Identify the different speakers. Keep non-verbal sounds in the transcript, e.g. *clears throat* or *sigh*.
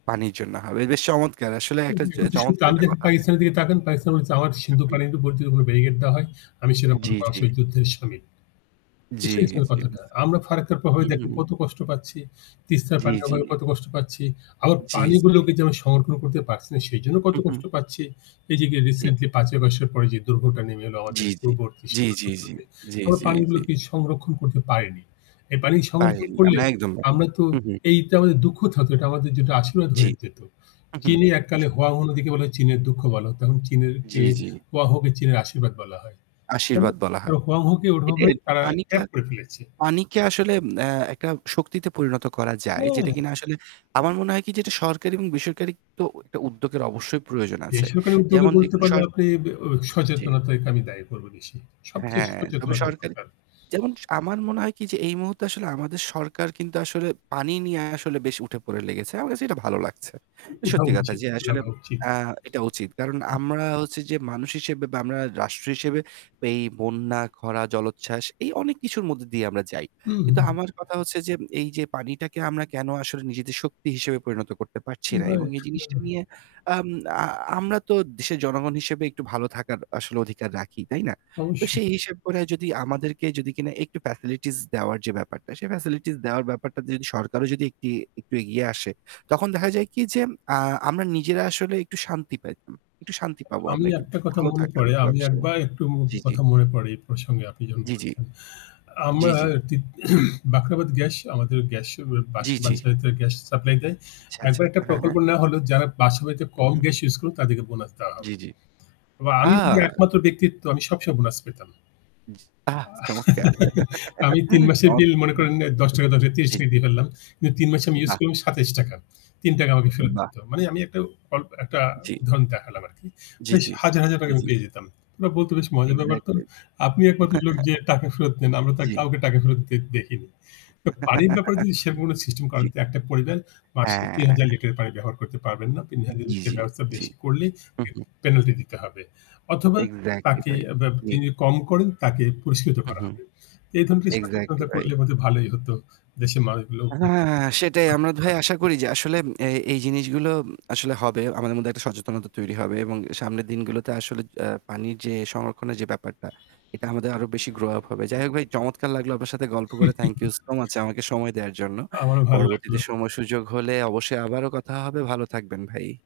Speaker 1: পানির জন্য হবে। বেশ চমৎকার। আসলে একটা চ চমৎকার একটা
Speaker 2: *unintelligible*
Speaker 1: কথা।
Speaker 2: পাকিস্তানের দিকে তাকান। পাকিস্তান বলছে, “আমার সিন্ধু
Speaker 1: হুম।
Speaker 2: পানিতে যদি কোনো ব্যারিকেড দেওয়া হয়, আমি সেনা
Speaker 1: জ্বি,
Speaker 2: প্রধান
Speaker 1: জ্বি।
Speaker 2: যুদ্ধে শামিল।” এ
Speaker 1: জ্বী,
Speaker 2: সেই ছিল
Speaker 1: জ্বী।
Speaker 2: কথাটা।
Speaker 1: বুঝতে
Speaker 2: আমরা ফারাক্কার প্রভাবে
Speaker 1: হু,
Speaker 2: দেখেন
Speaker 1: হু।
Speaker 2: কত কষ্ট পাচ্ছি, তিস্তার
Speaker 1: জ্বি,
Speaker 2: পানির
Speaker 1: জ্বি।
Speaker 2: অভাবে কত কষ্ট পাচ্ছি। আবার
Speaker 1: জ্বি, জ্বি।
Speaker 2: পানিগুলোকে যে আমি সংরক্ষণ করতে পারছি না, সেজন্য কত
Speaker 1: হু, হু।
Speaker 2: কষ্ট পাচ্ছি। এই যে
Speaker 1: ঠিক।
Speaker 2: রিসেন্টলি ৫ই আগস্টের পরে যে দুর্ভোগটা নেমে এলো আমাদের
Speaker 1: জ্বি, জ্বি,
Speaker 2: পূর্বাঞ্চলীয়
Speaker 1: জ্বি, জ্বি, জ্বি,
Speaker 2: সীমান্তগুলোতে,
Speaker 1: জ্বি,
Speaker 2: আমরা
Speaker 1: জ্বি, জ্বি।
Speaker 2: পানিগুলোকে সংরক্ষণ করতে পারিনি। এই পানি
Speaker 1: পালি
Speaker 2: সংরক্ষণ করলে
Speaker 1: আমরা একদম ভাই।
Speaker 2: আমরা তো
Speaker 1: হু, হু।
Speaker 2: এটা আমাদের দুঃখ থাকত না এটা আমাদের যেটা আশীর্বাদ
Speaker 1: জ্বি।
Speaker 2: হয়ে যেত।
Speaker 1: হু, হু
Speaker 2: চীনে এক কালে
Speaker 1: ঠিক,
Speaker 2: 'Huang
Speaker 1: ঠি
Speaker 2: He' নদীকে বলা হতো চীনের দুঃখ। এখন
Speaker 1: জ্বি, জ্বি।
Speaker 2: 'Huang He'-কে চীনের আশীর্বাদ বলা হয়। কেন?
Speaker 1: আশীর্বাদ বলা হয়।
Speaker 2: 'Huang He'-কে
Speaker 1: এটাই
Speaker 2: ওভাবে
Speaker 1: আর কি।
Speaker 2: তারা
Speaker 1: পানিটা,
Speaker 2: ক্যাপ করে ফেলেছে।
Speaker 1: পানিকে আসলে আ একটা শক্তিতে পরিণত করা যায়। যেটা
Speaker 2: হ্যাঁ।
Speaker 1: কিনা আসলে আমার মনে হয় কি যেটা সরকারি এবং বেসরকারি তো একটা উদ্যোগের অবশ্যই প্রয়োজন আছে।
Speaker 2: বেসরকারি উদ্যোগ
Speaker 1: যেমন
Speaker 2: বলতে
Speaker 1: দেখুন
Speaker 2: পারলে
Speaker 1: সর
Speaker 2: আপনি ব্যা
Speaker 1: জ্বি।
Speaker 2: সচেতনতাকে আমি দায়ী করব বেশি সবচেয়ে
Speaker 1: হ্যাঁ, তবে
Speaker 2: সচেতনতার
Speaker 1: সরকারি,
Speaker 2: দরকার।
Speaker 1: যেমন আমার মনে হয় কী, যে এই মুহূর্তে আসলে আমাদের সরকার কিন্তু আসলে পানি নিয়ে আসলে বেশ উঠে-পড়ে লেগেছে। আমার কাছে এটা ভালো লাগছে। এটা
Speaker 2: ওঠা
Speaker 1: সত্যি কথা
Speaker 2: উচিত
Speaker 1: যে, আসলে
Speaker 2: লাগা উচিত।
Speaker 1: আ এটা উচিত। কারণ আমরা হচ্ছে যে মানুষ হিসেবে বা রাষ্ট্র হিসেবে এই বন্যা, খরা, জলোচ্ছ্বাস, এই অনেক কিছুর মধ্যে দিয়ে আমরা যাই। কিন্তু
Speaker 2: উহু।
Speaker 1: আমার কথা হচ্ছে যে এই যে পানিটাকে আমরা কেন আসলে নিজেদের শক্তি হিসেবে পরিণত করতে পারছি না? এবং
Speaker 2: রাইট
Speaker 1: এই জিনিসটা
Speaker 2: রা
Speaker 1: নিয়ে আম আ আমরা তো দেশের জনগণ হিসেবে একটু ভালো থাকার আসলে অধিকার রাখি, তাই না? তো
Speaker 2: অবশ্যই।
Speaker 1: সেই হিসাব করে যদি আমাদেরকে যদি কিনা একটু ফ্যাসিলিটিজ দেওয়ার যে ব্যাপারটা, সেই ফ্যাসিলিটিজ দেওয়ার ব্যাপারটাতে সরকারও যদি একটি একটু এগিয়ে আসে, তখন দেখা যায় কী, যে আ আমরা নিজেরা আসলে একটু শান্তি পাইতাম। একটু শান্তি
Speaker 2: অ
Speaker 1: পাব
Speaker 2: আমি
Speaker 1: আমরা। একটু
Speaker 2: একটা কথা
Speaker 1: ভালো
Speaker 2: মনে
Speaker 1: থাকার
Speaker 2: পড়ে।
Speaker 1: একটা
Speaker 2: আমি
Speaker 1: ব্যবস্থা।
Speaker 2: একবার একটু মু
Speaker 1: জী, জী।
Speaker 2: কথা মনে পড়ে, এই প্রসঙ্গে আপনি যখন
Speaker 1: জ্বি, জ্বি।
Speaker 2: বলছেন।
Speaker 1: জ্বি,
Speaker 2: আমরা
Speaker 1: জ্বি।
Speaker 2: এতিত *clears throat* বাখরাবাদ গ্যাস আমাদের গ্যাস ব্যা
Speaker 1: জ্বি, জ্বি।
Speaker 2: বাসায় গ্যাস সাপ্লাই দেয়।
Speaker 1: আচ্ছা, আচ্ছা,
Speaker 2: একবার একটা
Speaker 1: আ
Speaker 2: প্রকল্প
Speaker 1: হ্যাঁ।
Speaker 2: নেওয়া হলো, যারা বাসাবাড়িতে কম
Speaker 1: উহু।
Speaker 2: গ্যাস ইউজ করে, তাদেরকে বোনাস দেওয়া হবে।
Speaker 1: জ্বি, জ্বি।
Speaker 2: বা
Speaker 1: আ
Speaker 2: আমি যদি একমাত্র ব্যক্তিত্ব আমি সব সময় বোনাস পেতাম।
Speaker 1: জি আহ চমৎকার।
Speaker 2: *chuckles* আমি ৩ মাসের বিল,
Speaker 1: চমৎকার
Speaker 2: মনে
Speaker 1: ভাই।
Speaker 2: করেন, ৳১০, ৳১০, ৳৩০ দিয়ে ফেললাম। কিন্তু ৩ মাসে আমি ইউজ
Speaker 1: বাহ!
Speaker 2: করলাম ৳২৭। ৳৩ আমাকে ফেরত
Speaker 1: বাহ!
Speaker 2: দিত। মানে, আমি একটা অল একটা
Speaker 1: জ্বি।
Speaker 2: উদাহরণ দেখালাম আরকি।
Speaker 1: জি,
Speaker 2: বেশ,
Speaker 1: জি,
Speaker 2: হাজার, হাজার
Speaker 1: জি,
Speaker 2: আমি
Speaker 1: জি।
Speaker 2: পেয়ে যেতাম। ওরা বলত, “বেশ মজার ব্যাপার তো।
Speaker 1: এক্সাক্টলি।
Speaker 2: আপনি একমাত্র লোক যে টাকা ফেরত নেন।
Speaker 1: *chuckles*
Speaker 2: আমরা তো
Speaker 1: জ্বী।
Speaker 2: কাউকে টাকা ফেরত দিতে দেখিনি।” পানির ব্যাপারে যদি
Speaker 1: *chuckles*
Speaker 2: সেরকম কোনো সিস্টেম করে,
Speaker 1: জ্বি।
Speaker 2: একটা পরিবার মাসে ৩,০০০
Speaker 1: হ্যাঁ।
Speaker 2: লিটার পানি ব্যবহার করতে পারবে না। তিন
Speaker 1: জ্বী, জ্বী,
Speaker 2: হাজার-এর
Speaker 1: জ্বী।
Speaker 2: বেশি করলেই
Speaker 1: হুঁ, হুঁ।
Speaker 2: পেনাল্টি দিতে হবে। অথবা
Speaker 1: এক্সাক্টলি
Speaker 2: তাকে
Speaker 1: ভাই।
Speaker 2: অ্যা ব্যা তিনি কম করেন, তাকে পুরস্কৃত
Speaker 1: হু
Speaker 2: করা
Speaker 1: হু।
Speaker 2: হবে। এই ধরনের
Speaker 1: এক্সাক্টলি
Speaker 2: সচেতনতা
Speaker 1: ভাই।
Speaker 2: করলে ভালোই হতো। দেশের মানুষগুলো
Speaker 1: আ হ্যাঁ, হ্যাঁ, সেটাই। আমরা, ভাই, আশা করি যে
Speaker 2: *unintelligible*
Speaker 1: আসলে এ এই জিনিসগুলো আসলে হবে। আমাদের মধ্যে একটা সচেতনতা তৈরি হবে। এবং সামনের দিনগুলোতে আসলে-এ পানির যে সংরক্ষণের যে ব্যাপারটা, এটা আমাদের আরও বেশি গ্রো আপ হবে। যাই হোক, ভাই, চমৎকার লাগল আপনার সাথে গল্প করে। থ্যাংক ইউ সো মাচ
Speaker 2: *laughs*
Speaker 1: আমাকে সময় দেওয়ার জন্য।
Speaker 2: আমারও ভাল লাগল।
Speaker 1: পরবর্তীতে সময়-সুযোগ হলে অবশ্যই আবারও কথা হবে। ভালো থাকবেন, ভাই।